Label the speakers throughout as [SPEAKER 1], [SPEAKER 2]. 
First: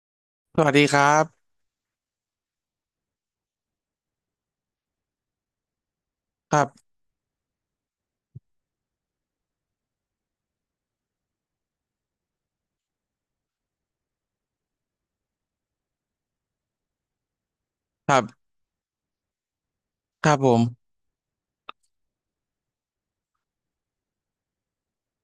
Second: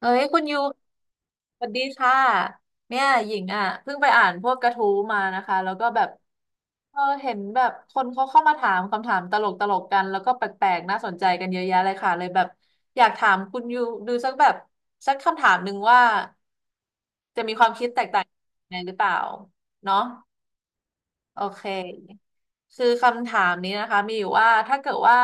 [SPEAKER 1] เอ้ยคุณยู
[SPEAKER 2] สวัสดีครับ
[SPEAKER 1] สวัสดีค่ะเนี่ยหญิงอ่ะเพิ่งไปอ่านพวกกระทู้มานะคะแล้วก็แบบ
[SPEAKER 2] ครับ
[SPEAKER 1] เออเห็นแบบคนเขาเข้ามาถามคำถามตลกตลกกันแล้วก็แปลกๆน่าสนใจกันเยอะแยะเลยค่ะเลยแบบอยากถามคุณยูดูสักแบบสักคำถามหนึ่งว่าจะมีความคิดแตก
[SPEAKER 2] ครั
[SPEAKER 1] ต่าง
[SPEAKER 2] บ
[SPEAKER 1] ยังไงหรือเปล่าเนาะ
[SPEAKER 2] ครับผม
[SPEAKER 1] โอเคคือคำถามนี้นะคะมีอยู่ว่าถ้าเกิดว่า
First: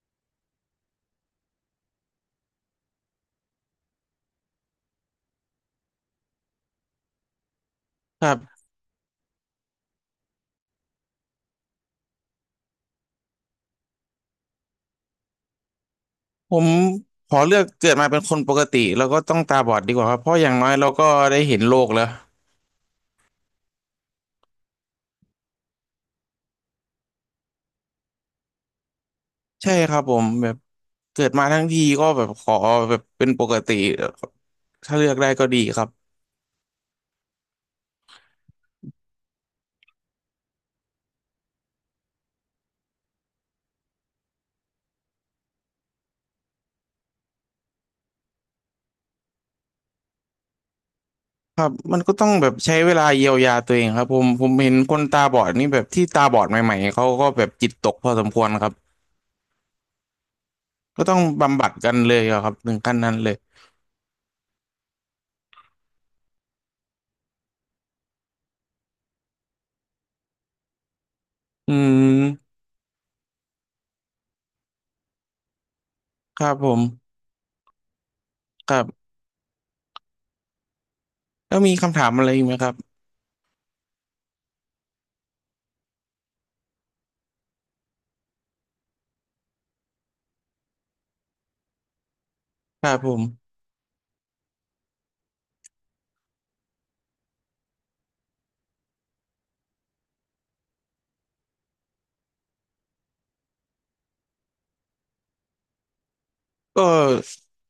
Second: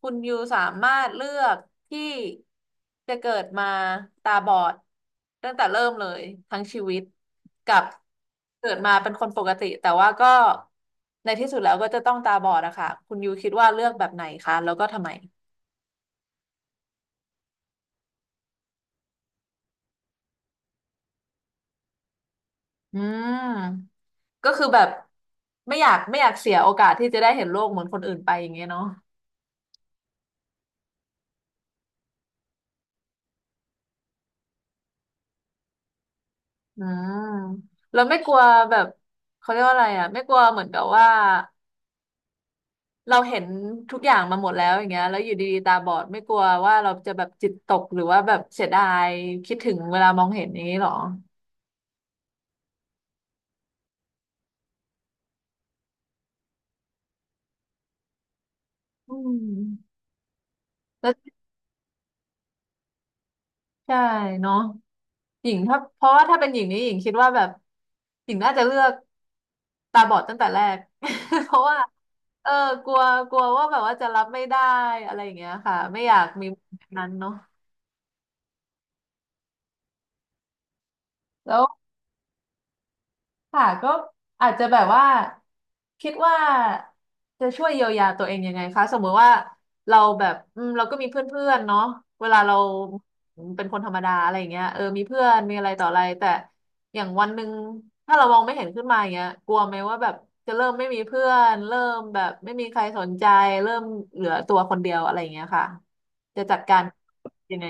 [SPEAKER 1] คุณยูสามารถเลือกที่จะเกิดมาตาบอดตั้งแต่เริ่มเลยทั้งชีวิตกับ
[SPEAKER 2] ครับ
[SPEAKER 1] เกิดมาเป็นคนปกติแต่ว่าก็ในที่สุดแล้วก็จะต้องตาบอดอะค่ะคุณยูคิดว่าเลือกแบบไหนคะแล้วก็ทำไม
[SPEAKER 2] ผมขอเลือกเกิดมาเป็นคนปกติแล้วก็ต้องตาบอดดีกว่าครับเพราะอย่างน้อยเราก็ได้เห็นโลกแล้ว
[SPEAKER 1] อืมก็คือแบบไม่อยากเสียโอกาสที่จะได้เห็นโลกเหมือนคนอื่นไปอย่างเงี้ยเนาะ
[SPEAKER 2] ใช่ครับผมแบบเกิดมาทั้งทีก็แบบขอแบบเป็นปกติถ้าเลือกได้ก็ดีครับ
[SPEAKER 1] อ่าเราไม่กลัวแบบเขาเรียกว่าอะไรอ่ะไม่กลัวเหมือนกับว่าเราเห็นทุกอย่างมาหมดแล้วอย่างเงี้ยแล้วอยู่ดีๆตาบอดไม่กลัวว่าเราจะแบบจิตตกหรือว่าแบบเสียดายคิดถึงเวลามองเห็นอย่างนี้หรอ
[SPEAKER 2] ครับมันก็ต้องแบบใช้เวลาเยียวยาตัวเองครับผมเห็นคนตาบอดนี่แบบที่ตาบอดใหม่ๆเขาก็แบบจิตตกพอสมควรครับ
[SPEAKER 1] อืม
[SPEAKER 2] ก็
[SPEAKER 1] แล้ว
[SPEAKER 2] ต้องบำบัดกันเลยอะครับถึงขั้นนั้นเลย
[SPEAKER 1] ใช่เนาะหญิงถ้าเพราะว่าถ้าเป็นหญิงนี่หญิงคิดว่าแบบหญิงน่าจะเลือกตาบอดตั้งแต่แรก เพราะ
[SPEAKER 2] อื
[SPEAKER 1] ว่าเอ
[SPEAKER 2] ม
[SPEAKER 1] อกลัวกลัวว่าแบบว่าจะรับไม่ได้อะไรอย่างเงี้ยค่ะไม่อยาก
[SPEAKER 2] ค
[SPEAKER 1] มี
[SPEAKER 2] รับผม
[SPEAKER 1] แบบนั้นเนาะ
[SPEAKER 2] ครับ
[SPEAKER 1] แล้
[SPEAKER 2] แล้ว
[SPEAKER 1] ว
[SPEAKER 2] มีคำถามอะไรอีกไหมครับ
[SPEAKER 1] ค่ะก็อาจจะแบบว่าคิดว่าจะช่วยเยียวยาตัวเองยังไงคะสมมุติว่าเราแบบอืมเราก็มีเพื่อนๆเนาะเวลาเรา
[SPEAKER 2] ครับผม
[SPEAKER 1] เป็นคนธรรมดาอะไรอย่างเงี้ยเออมีเพื่อนมีอะไรต่ออะไรแต่อย่างวันหนึ่งถ้าเรามองไม่เห็นขึ้นมาอย่างเงี้ยกลัวไหมว่าแบบจะเริ่มไม่มีเพื่อนเริ่มแบบไม่มีใครสนใจเริ่มเหลือตัวคนเดียวอะไรอย่างเงี้ยค่ะจะจัดกา
[SPEAKER 2] ก็
[SPEAKER 1] รยังไง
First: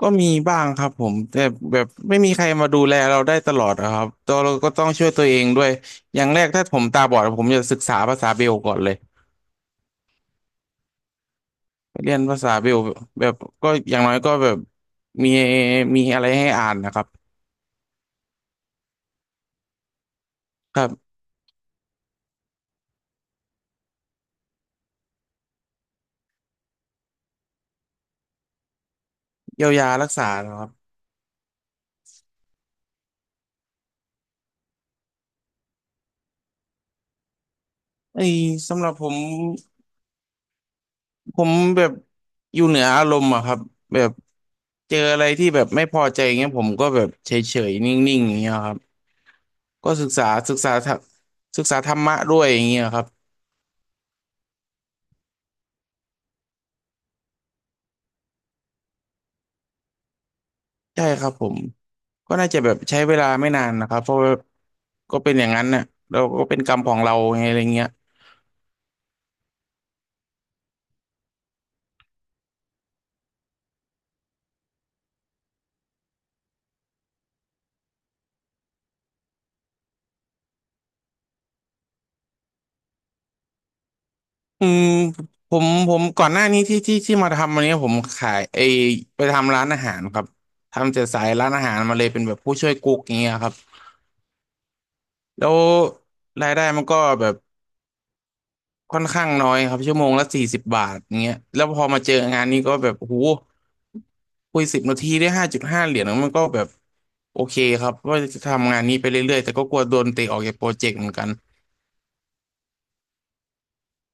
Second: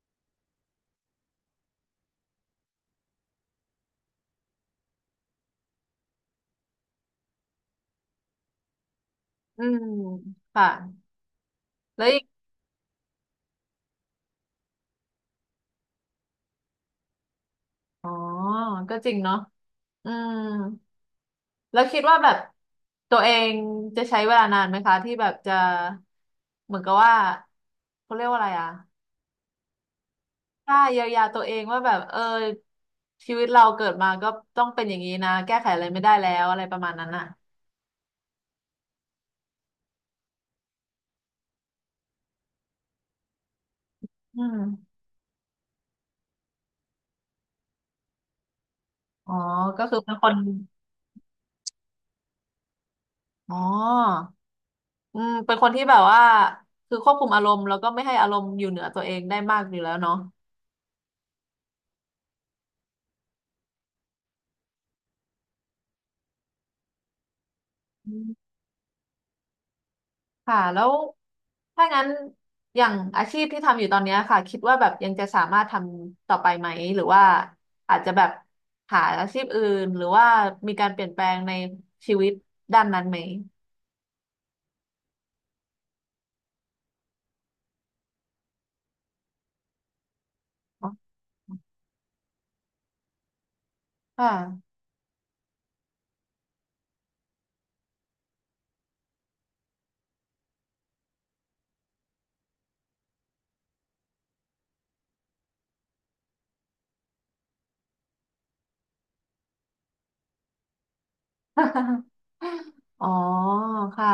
[SPEAKER 2] ก็มีบ้างครับผมแต่แบบไม่มีใครมาดูแลเราได้ตลอดอะครับตัวเราก็ต้องช่วยตัวเองด้วยอย่างแรกถ้าผมตาบอดผมจะศึกษาภาษาเบลก่อนเลย
[SPEAKER 1] อืมค่ะแล้ว
[SPEAKER 2] เรีย
[SPEAKER 1] อี
[SPEAKER 2] น
[SPEAKER 1] ก
[SPEAKER 2] ภาษาเบลแบบก็อย่างน้อยก็แบบมีมีอะไรให้อ่านนะครับ
[SPEAKER 1] อ๋อก็จริงเนาะอืม
[SPEAKER 2] ครับ
[SPEAKER 1] แล้วคิดว่าแบบตัวเองจะใช้เวลานานไหมคะที่แบบจะเหมือนกับว่าเขาเรียกว่าอะไรอะ
[SPEAKER 2] เยียวยารักษานะครับ
[SPEAKER 1] ถ้าเยียวยาตัวเองว่าแบบเออชีวิตเราเกิดมาก็ต้องเป็นอย่างนี้นะแก้ไขอะไรไม่ได้แล้วอะไรประมาณนั้นอ่ะ
[SPEAKER 2] ไอ้สำหรับผมผมแบบอยู่เหนืออารมณ์อะครับแบบ
[SPEAKER 1] อื
[SPEAKER 2] เจอ
[SPEAKER 1] ม
[SPEAKER 2] อะไรที่แบบไม่พอใจอย่างเงี้ยผมก็แบบเฉยๆนิ่งๆอย่างเงี้ยครับ
[SPEAKER 1] อ๋อก็
[SPEAKER 2] ก็
[SPEAKER 1] คือเป็นคน
[SPEAKER 2] ศึกษาธรรมศึกษาธรรมะด้วยอย่างเงี้ยครับ
[SPEAKER 1] อ๋ออืมเป็นคนที่แบบว่าคือควบคุมอารมณ์แล้วก็ไม่ให้อารมณ์อยู่เหนือตัวเองได้มากอยู่แล้วเนาะ
[SPEAKER 2] ใช่ครับผมก็น่าจะแบบใช้เวลาไม่นานนะครับเพราะว่าก็เป็นอย่างนั้นเนี่ยเราก็เป็นกรรมของเราไงอะไรเงี้ย
[SPEAKER 1] ค่ะแล้วถ้างั้นอย่างอาชีพที่ทำอยู่ตอนเนี้ยค่ะคิดว่าแบบยังจะสามารถทำต่อไปไหมหรือว่าอาจจะแบบหาอาชีพอื่นหรือว่ามีการเปลี่ยนแปลงในชีวิตด้านนั้นไหม
[SPEAKER 2] อืมผมก่อนหน้านี้ที่มาทำวันนี้ผมขายไปทำร้านอาหารครับ
[SPEAKER 1] อ๋
[SPEAKER 2] ทำจาก
[SPEAKER 1] อ
[SPEAKER 2] สายร้านอาหารมาเลยเป็นแบบผู้ช่วยกุ๊กอย่างเงี้ยครับ
[SPEAKER 1] ค่ะ
[SPEAKER 2] แล้วรายได้มันก็แบบ ค่อนข้างน้อยครับชั่วโมงละสี่สิบบาทอย่างเงี้ยแล้วพอมาเจองานนี้ก็แบบโอ้โหคุยสิบนาทีได้ห้าจุดห้าเหรียญมันก็แบบโอเคครับว่าจะทำงานนี้ไปเรื่อยๆแต่ก็กลัวโดนเตะออกจากโปรเจกต์เหมือนกัน
[SPEAKER 1] อ๋อค่ะ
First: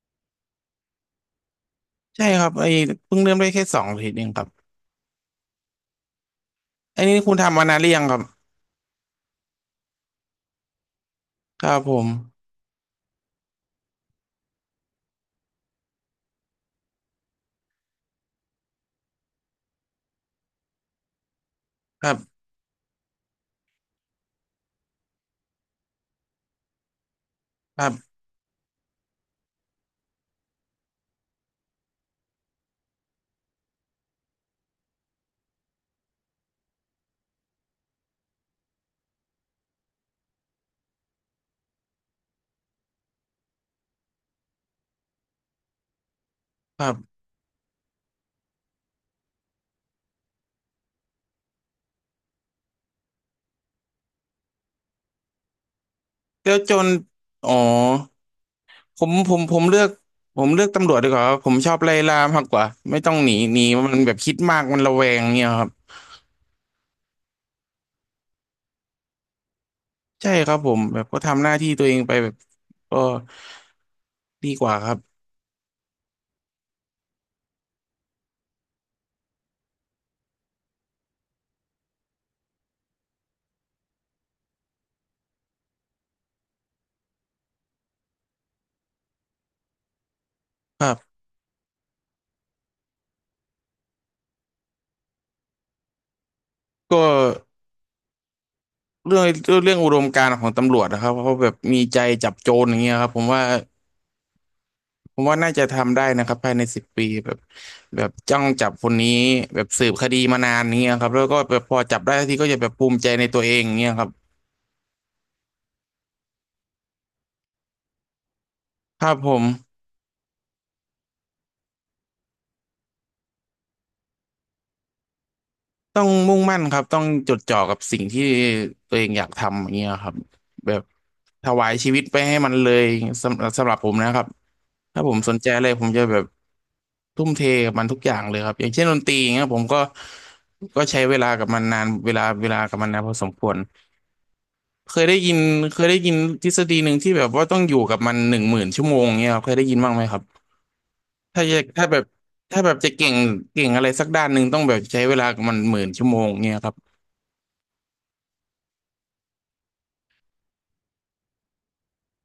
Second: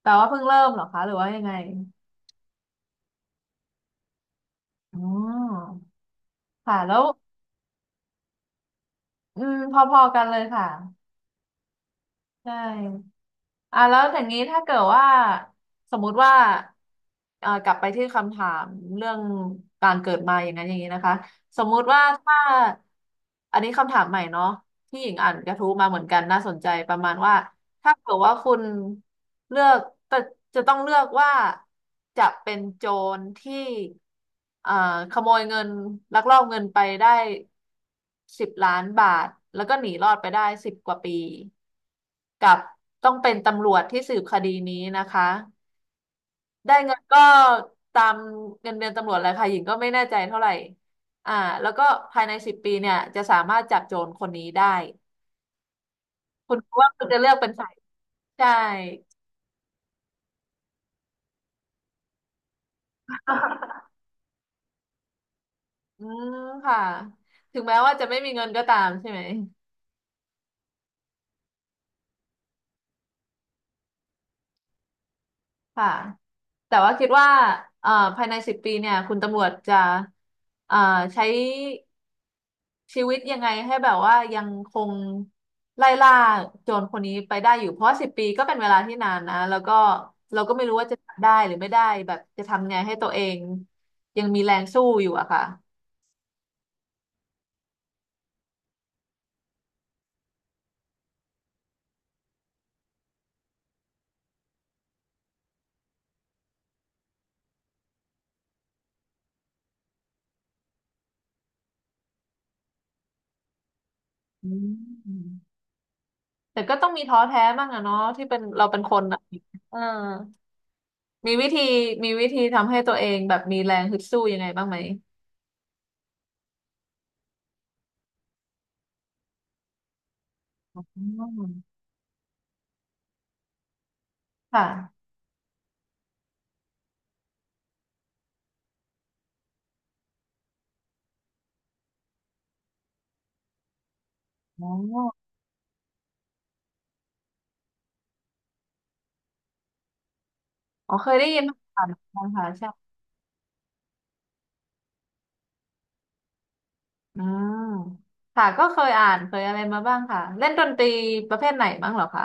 [SPEAKER 1] แต่ว่าเพิ่งเริ่มเหรอคะหรือว่ายังไง
[SPEAKER 2] ใช่ครับเพิ่งเริ่มได้แค่สองอาทิตย์เองครับ
[SPEAKER 1] อ๋อค่ะแล้
[SPEAKER 2] อั
[SPEAKER 1] ว
[SPEAKER 2] นนี้คุณทำมานานหรือยังครับ
[SPEAKER 1] อืมพอๆกันเลยค่ะ
[SPEAKER 2] ครับผม
[SPEAKER 1] ใช่อ่ะแล้วอย่างนี้ถ้าเกิดว่าสมมุติว่ากลับไปที่คำถามเรื่องการเกิดมาอย่างนั้นอย่างนี้นะคะ สมมุติว่า
[SPEAKER 2] ครั
[SPEAKER 1] ถ้า
[SPEAKER 2] บ
[SPEAKER 1] อันนี้คำถามใหม่เนาะที่หญิงอ่านกระทู้มาเหมือนกันน่าสนใจประมาณว่า
[SPEAKER 2] ครั
[SPEAKER 1] ถ้าเกิด
[SPEAKER 2] บ
[SPEAKER 1] ว่าคุณเลือกแต่จะต้องเลือกว่าจะเป็นโจรที่เอ่อขโมยเงินลักลอบเงินไปได้10 ล้านบาทแล้วก็หนีรอดไปได้10 กว่าปีกับต้องเป็นตำรวจที่สืบคดีนี้นะคะได้
[SPEAKER 2] ครั
[SPEAKER 1] เงินก็
[SPEAKER 2] บ
[SPEAKER 1] ตามเงินเดือนตำรวจเลยค่ะหญิงก็ไม่แน่ใจเท่าไหร่อ่าแล้วก็ภายในสิบปีเนี่ยจะสามารถจับโจรคนนี้ได้คุ
[SPEAKER 2] แล้
[SPEAKER 1] ณ
[SPEAKER 2] ว
[SPEAKER 1] คิ
[SPEAKER 2] จ
[SPEAKER 1] ด
[SPEAKER 2] น
[SPEAKER 1] ว่าคุณจะเลือกเป็
[SPEAKER 2] อ๋
[SPEAKER 1] น
[SPEAKER 2] อ
[SPEAKER 1] ใครใช่
[SPEAKER 2] ผมผมผมเลือกผมเลือกตำรวจดีกว่าครับผมชอบไล่ล่ามากกว่าไม่ต้องหนี มันแบบคิดมากมันระแวงเนี่ยครับ
[SPEAKER 1] อืมค่ะถึงแม้ว่าจะไม่มีเงินก็ตามใช่ไหม
[SPEAKER 2] ใช่ครับผมแบบก็ทำหน้าที่ตัวเองไปแบบก็ดีกว่าครับ
[SPEAKER 1] ค่ะแต่ว่าคิดว่าเอ่อภายในสิบปีเนี่ยคุณตำรวจจะเอ่อใช้ชีวิตยังไงให้แบบว่ายังคงไล่ล่าโจรคนนี้ไปได้อยู่เพราะสิบปีก็เป็นเวลาที่นานนะแล้วก็เราก็ไม่รู้
[SPEAKER 2] ค
[SPEAKER 1] ว่า
[SPEAKER 2] รั
[SPEAKER 1] จะ
[SPEAKER 2] บ
[SPEAKER 1] ทำได้หรือไม่ได้แบบจะทำไงให้ตัวเองยังมีแรงสู้อยู่อะค่ะ
[SPEAKER 2] ก็เรื่องเรื่องอุดมการณ์ของตำรวจนะครับเขาแบบมีใจจับโจรอย่างเงี้ยครับผมว่าน่าจะทำได้นะครับภายในสิบปีแบบแบบจ้องจับคนนี้แบบสืบคดีมานานอย่างเงี้ยครับแล้วก็แบบพอจับได้ทีก็จะแบบภูมิใจในตัวเองอย่างเงี้ยครับ
[SPEAKER 1] อืมแต่ก็ต้องมีท้อแท้บ้างอะเนาะที่เป็นเราเป็นค
[SPEAKER 2] ค
[SPEAKER 1] น
[SPEAKER 2] รับ
[SPEAKER 1] อะ
[SPEAKER 2] ผม
[SPEAKER 1] เออ มีวิธีมีวิธีทำให้ตัวเองแบบมีแรงฮึดสู้ยังไงบ้างไหม
[SPEAKER 2] ต้องมุ่งมั่นครับต้องจดจ่อกับสิ่งที่ตัวเองอยากทำอย่างเงี้ยครับแบ
[SPEAKER 1] อ
[SPEAKER 2] บ
[SPEAKER 1] ื
[SPEAKER 2] ถวาย
[SPEAKER 1] ม
[SPEAKER 2] ชีวิตไปให้มันเลยสำหรับผมนะครับ
[SPEAKER 1] ค
[SPEAKER 2] ถ้า
[SPEAKER 1] ่ะ
[SPEAKER 2] ผมสนใจอะไรผมจะแบบทุ่มเทกับมันทุกอย่างเลยครับอย่างเช่นดนตรีอย่างเงี้ยผมก็ใช้เวลากับมันนานเวลากับมันนานพอสมควร
[SPEAKER 1] อ๋อ
[SPEAKER 2] เคยได้ยินเคยได้ยินทฤษฎีหนึ่งที่แบบว่าต้องอยู่กับมันหนึ่งหมื่นชั่วโมงเงี้ยครับเคยได้ยินบ้างไหมครับ
[SPEAKER 1] อ๋อเคยได้ยิ
[SPEAKER 2] ถ้า
[SPEAKER 1] น
[SPEAKER 2] จะ
[SPEAKER 1] ผ่า
[SPEAKER 2] ถ้า
[SPEAKER 1] น
[SPEAKER 2] แบบ
[SPEAKER 1] ค่ะ
[SPEAKER 2] ถ้าแบบ
[SPEAKER 1] ใช่
[SPEAKER 2] จะเก่งอะไรสักด้านหนึ่งต้องแบบใช้เวลากับมันหมื่นชั่วโมงเงี้ยครับ
[SPEAKER 1] อ่าค่ะก็เคยอ่านเคยอะไรมาบ้างค่ะเล่นดนตรีประเภทไหนบ้างเหรอคะ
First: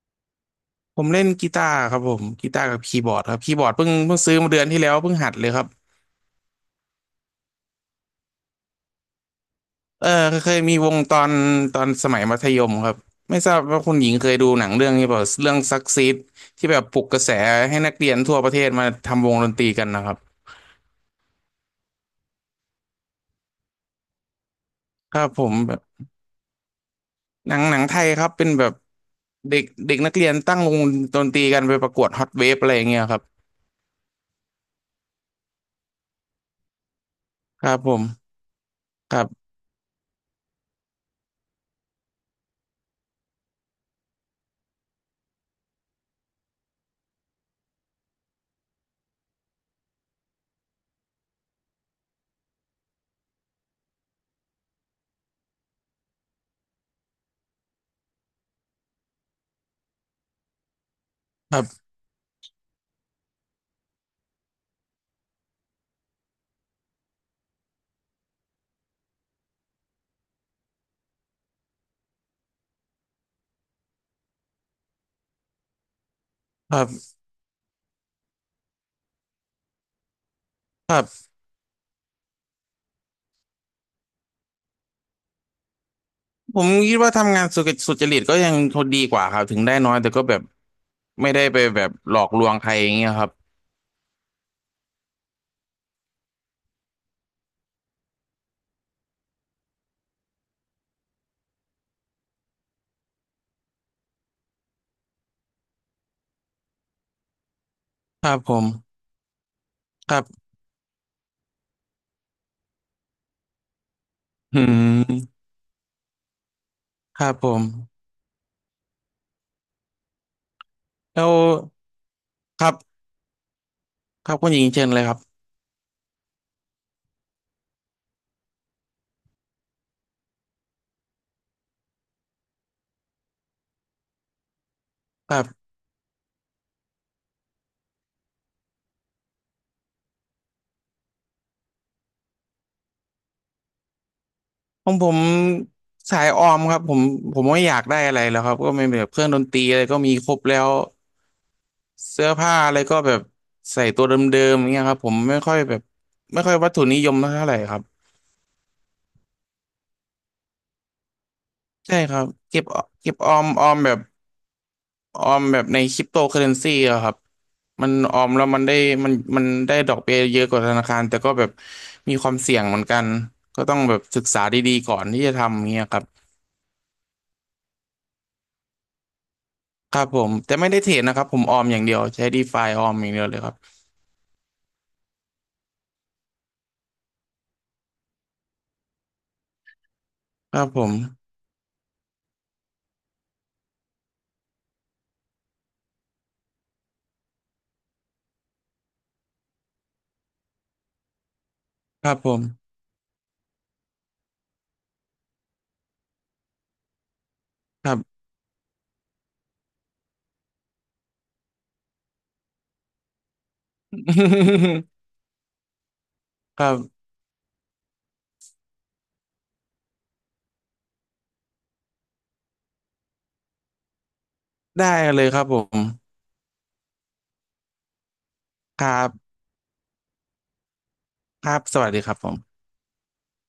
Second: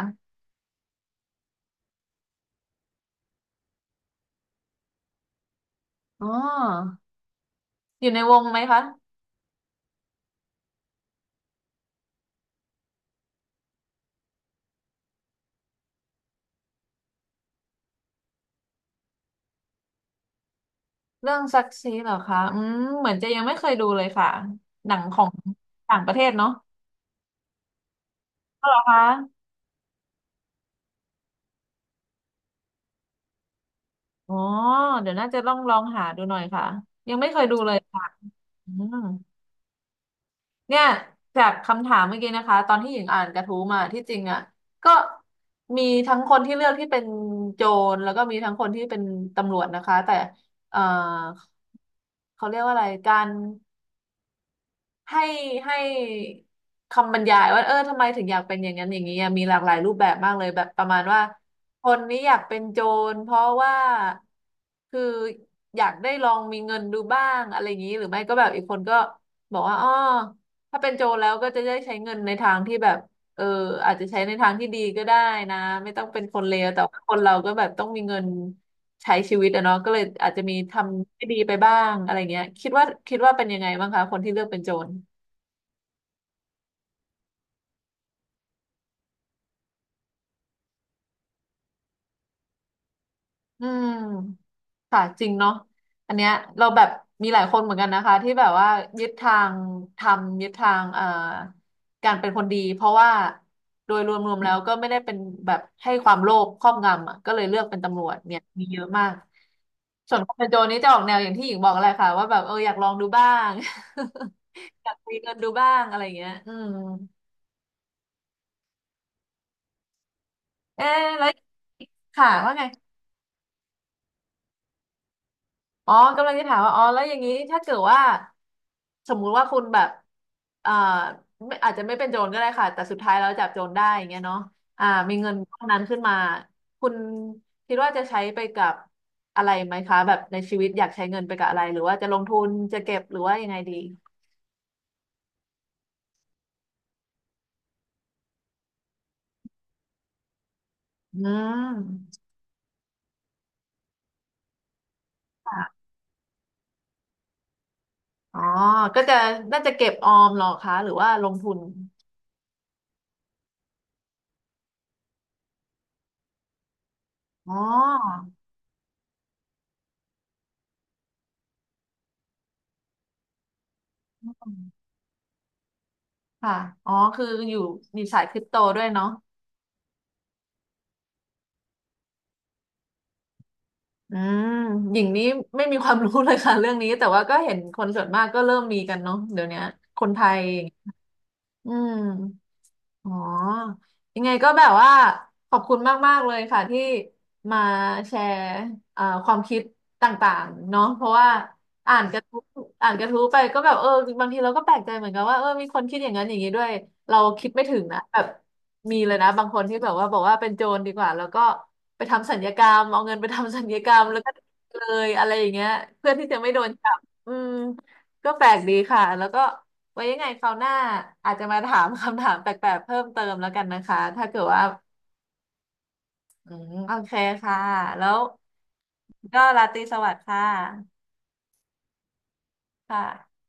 [SPEAKER 2] ผมเล่นกีตาร์ครับผมกีตาร์กับคีย์บอร์ดครับคีย์บอร์ดเพิ่งซื้อมาเดือนที่แล้วเพิ่งหัดเลยครับ
[SPEAKER 1] อ๋ออยู่ในวงไหมคะ
[SPEAKER 2] เออเคยมีวงตอนสมัยมัธยมครับไม่ทราบว่าคุณหญิงเคยดูหนังเรื่องนี้เปล่าเรื่องซักซีดที่แบบปลุกกระแสให้นักเรียนทั่วประเทศมาทำวงดนตรีกันนะครับ
[SPEAKER 1] เรื่องซักซีเหรอคะอืมเหมือนจะยังไม่เคยดูเลยค่ะหนัง
[SPEAKER 2] ค
[SPEAKER 1] ข
[SPEAKER 2] รั
[SPEAKER 1] อ
[SPEAKER 2] บ
[SPEAKER 1] ง
[SPEAKER 2] ผมแบบ
[SPEAKER 1] ต่างประเทศเนาะ
[SPEAKER 2] หนังไทยครับเป็นแบ
[SPEAKER 1] เหร
[SPEAKER 2] บ
[SPEAKER 1] อคะ
[SPEAKER 2] เด็กเด็กนักเรียนตั้งวงดนตรีกันไปประกวดฮอตเวฟอะไรอย่างเงี้ยครับ
[SPEAKER 1] อ๋อเดี๋ยวน่าจะต้องลองหาดูหน่อยค่ะยังไม่เคยดู
[SPEAKER 2] ค
[SPEAKER 1] เล
[SPEAKER 2] รั
[SPEAKER 1] ย
[SPEAKER 2] บผม
[SPEAKER 1] ค่ะอืม
[SPEAKER 2] ครับ
[SPEAKER 1] เนี่ยจากคำถามเมื่อกี้นะคะตอนที่หญิงอ่านกระทู้มาที่จริงอ่ะก็มีทั้งคนที่เลือกที่เป็นโจรแล้วก็มีทั้งคนที่เป็นตำรวจนะคะแต่เอ่อเขาเรียกว่าอะไรการ ให้ให้คำบรรยายว่าเออทำไมถึงอยากเป็นอย่างนั้นอย่างนี้อะมีหลากหลายรูปแบบมากเลยแบบประมาณว่า
[SPEAKER 2] ครั
[SPEAKER 1] ค
[SPEAKER 2] บ
[SPEAKER 1] นนี้อยากเป็นโจรเพราะว่าคืออยากได้ลองมีเงินดูบ้างอะไรอย่างนี้หรือไม่ก็แบบอีกคนก็บอกว่าอ๋อถ้าเป็นโจรแล้วก็จะได้ใช้เงินในทางที่แบบเอออาจจะใช้ในทางที่ดีก็ได้นะไม่ต้องเป็นคนเลว
[SPEAKER 2] ค
[SPEAKER 1] แต่
[SPEAKER 2] รั
[SPEAKER 1] ว่าค
[SPEAKER 2] บ
[SPEAKER 1] นเราก็แบบต้องมีเงินใช้ชีวิตอะเนาะก็เลยอาจจะมีท
[SPEAKER 2] ครั
[SPEAKER 1] ำ
[SPEAKER 2] บ
[SPEAKER 1] ไม่ดีไปบ้างอะไรเงี้ยคิดว่าเป็นยังไงบ้างคะคนที่เลือกเป็นโจร
[SPEAKER 2] ผมคิดว่าทำงานสุจริตสุจริตก็ยังดีกว่าครับถึงได้น้อยแต่ก็แบบ ไม่ได้ไปแบบหลอกลวงใครอย่างเงี้ยครับ
[SPEAKER 1] อืมค่ะจริงเนาะอันเนี้ยเราแบบมีหลายคนเหมือนกันนะคะที่แบบว่ายึดทางทำยึดทางการเป็นคนดีเพราะว่าโดยรวมๆแล้วก็ไม่ได้เป็นแบบให้ความโลภครอบงำอ่ะก็เลยเลือกเป็นตำรวจ
[SPEAKER 2] ครั
[SPEAKER 1] เนี่
[SPEAKER 2] บ
[SPEAKER 1] ย
[SPEAKER 2] ผ
[SPEAKER 1] มี
[SPEAKER 2] ม
[SPEAKER 1] เยอะมาก
[SPEAKER 2] ค
[SPEAKER 1] ส่ว
[SPEAKER 2] รั
[SPEAKER 1] นคน
[SPEAKER 2] บ
[SPEAKER 1] เป็นโจรนี่จะออกแนวอย่างที่หญิงบอกแหละค่ะว่าแบบเอออยากลองดูบ้าง
[SPEAKER 2] อื
[SPEAKER 1] อยากมีเงิ
[SPEAKER 2] ม
[SPEAKER 1] นดูบ้างอะไรอย่างเงี้ยอืม
[SPEAKER 2] ครับผม
[SPEAKER 1] เอ๊ะ
[SPEAKER 2] แล้
[SPEAKER 1] แล้ว
[SPEAKER 2] ว
[SPEAKER 1] ค่ะว่าไง
[SPEAKER 2] ครับครับคุณหญิงเชิญเลยครับ
[SPEAKER 1] อ๋อกำลังจะถามว่าอ๋อแล้วอย่างนี้ถ้าเกิดว่าสมมุติว่าคุณแบบเอ่อไม่อาจจะไม่เป็นโจรก็ได้ค่ะแต่สุดท้ายแล้วจับโจรได้อย่างเงี้ยเนาะอ่ามีเงิ
[SPEAKER 2] ค
[SPEAKER 1] น
[SPEAKER 2] รั
[SPEAKER 1] ก้อ
[SPEAKER 2] บ
[SPEAKER 1] นนั้นขึ้นมาคุณคิดว่าจะใช้ไปกับอะไรไหมคะแบบในชีวิตอยากใช้เงินไปกับอะไรหรือว่าจะลงทุนจะเก็บหรือว่ายังไงดี
[SPEAKER 2] ของผมสายออมครับผมไม่อยากได้อะไรแล้วครับก็ไม่แบบเครื่องดนตรีอะไรก็มีครบแล้ว
[SPEAKER 1] อืม
[SPEAKER 2] เสื้อผ้าอะไรก็แบบใส่ตัวเดิมๆอย่างเงี้ยครับผมไม่ค่อยแบบ
[SPEAKER 1] ค่ะ
[SPEAKER 2] ไม่ค่อยวัตถุนิยมเท่าไหร่ครับ
[SPEAKER 1] อ๋อก็จะน่าจะเก็บออมเหรอคะหรือว่าลงทุน
[SPEAKER 2] ใช่ครับเก็บออมแบบ ออมแบบในคริปโตเคอเรนซีอะครับ
[SPEAKER 1] อ๋อ
[SPEAKER 2] มันออมแล้วมันได้ดอกเบี้ยเยอะกว่าธนาคารแต่ก็แบบมีความเสี่ยงเหมือนกันก็ต้องแบบศึกษาดีๆก่อนที่จะทำอย่างเงี้ยครับ
[SPEAKER 1] ค่ะอ๋อคืออยู่มีสายคริปโตด้วยเนาะ
[SPEAKER 2] ครับผมแต่ไม่ได้เทรดนะครับผมออมอย่างเดียวใช้ดีฟาออมอย่างเดียวเลยครับ
[SPEAKER 1] อืมหญิงนี้ไม่มีความรู้เลยค่ะ เรื่องนี้แต่ว่าก็เห็นคนส่วนมากก็เริ่มมีกันเนาะเดี๋ยวเนี้ยคนไทย
[SPEAKER 2] ค
[SPEAKER 1] อ
[SPEAKER 2] รั
[SPEAKER 1] ย่าง
[SPEAKER 2] บ
[SPEAKER 1] เงี้
[SPEAKER 2] ผ
[SPEAKER 1] ย
[SPEAKER 2] ม
[SPEAKER 1] อืม อ๋อ ยังไงก็แบบว่าขอบคุณมากๆเลยค่ะที่มาแชร์ความคิดต่างๆเนาะเพราะว่าอ่า
[SPEAKER 2] ค
[SPEAKER 1] น
[SPEAKER 2] รั
[SPEAKER 1] ก
[SPEAKER 2] บ
[SPEAKER 1] ระ
[SPEAKER 2] ผ
[SPEAKER 1] ทู้
[SPEAKER 2] ม
[SPEAKER 1] อ่านกระทู้ไปก็แบบเออบางทีเราก็แปลกใจเหมือนกันว่าเออมีคนคิดอย่างนั้นอย่างนี้ด้วยเราคิดไม่ถึง
[SPEAKER 2] ครับ
[SPEAKER 1] นะแบบมีเลยนะบางคนที่แบบว่าบอกว่าเป็นโจรดีกว่าแล้วก็ไปทำสัญญกรรมเอาเงินไปทำสัญญกรรมแล้วก็เล ยอะไรอย่างเงี้ยเพื่อที่จะไม่โด
[SPEAKER 2] ค
[SPEAKER 1] น
[SPEAKER 2] รั
[SPEAKER 1] จับ
[SPEAKER 2] บ
[SPEAKER 1] อืมก็แปลกดีค่ะแล้วก็ ไว้ยังไงคราวหน้าอาจจะมาถามคำถามแปลกๆเพิ่มเติมแล้วกันนะคะถ้าเกิดว่า
[SPEAKER 2] ได้เลยครับผม
[SPEAKER 1] อืมโอเคค่ะแล้ว
[SPEAKER 2] ครับ
[SPEAKER 1] ก็ราตรีสวัสดิ์ค่ะ
[SPEAKER 2] ครับสวัสดีครับผม
[SPEAKER 1] ค่ะ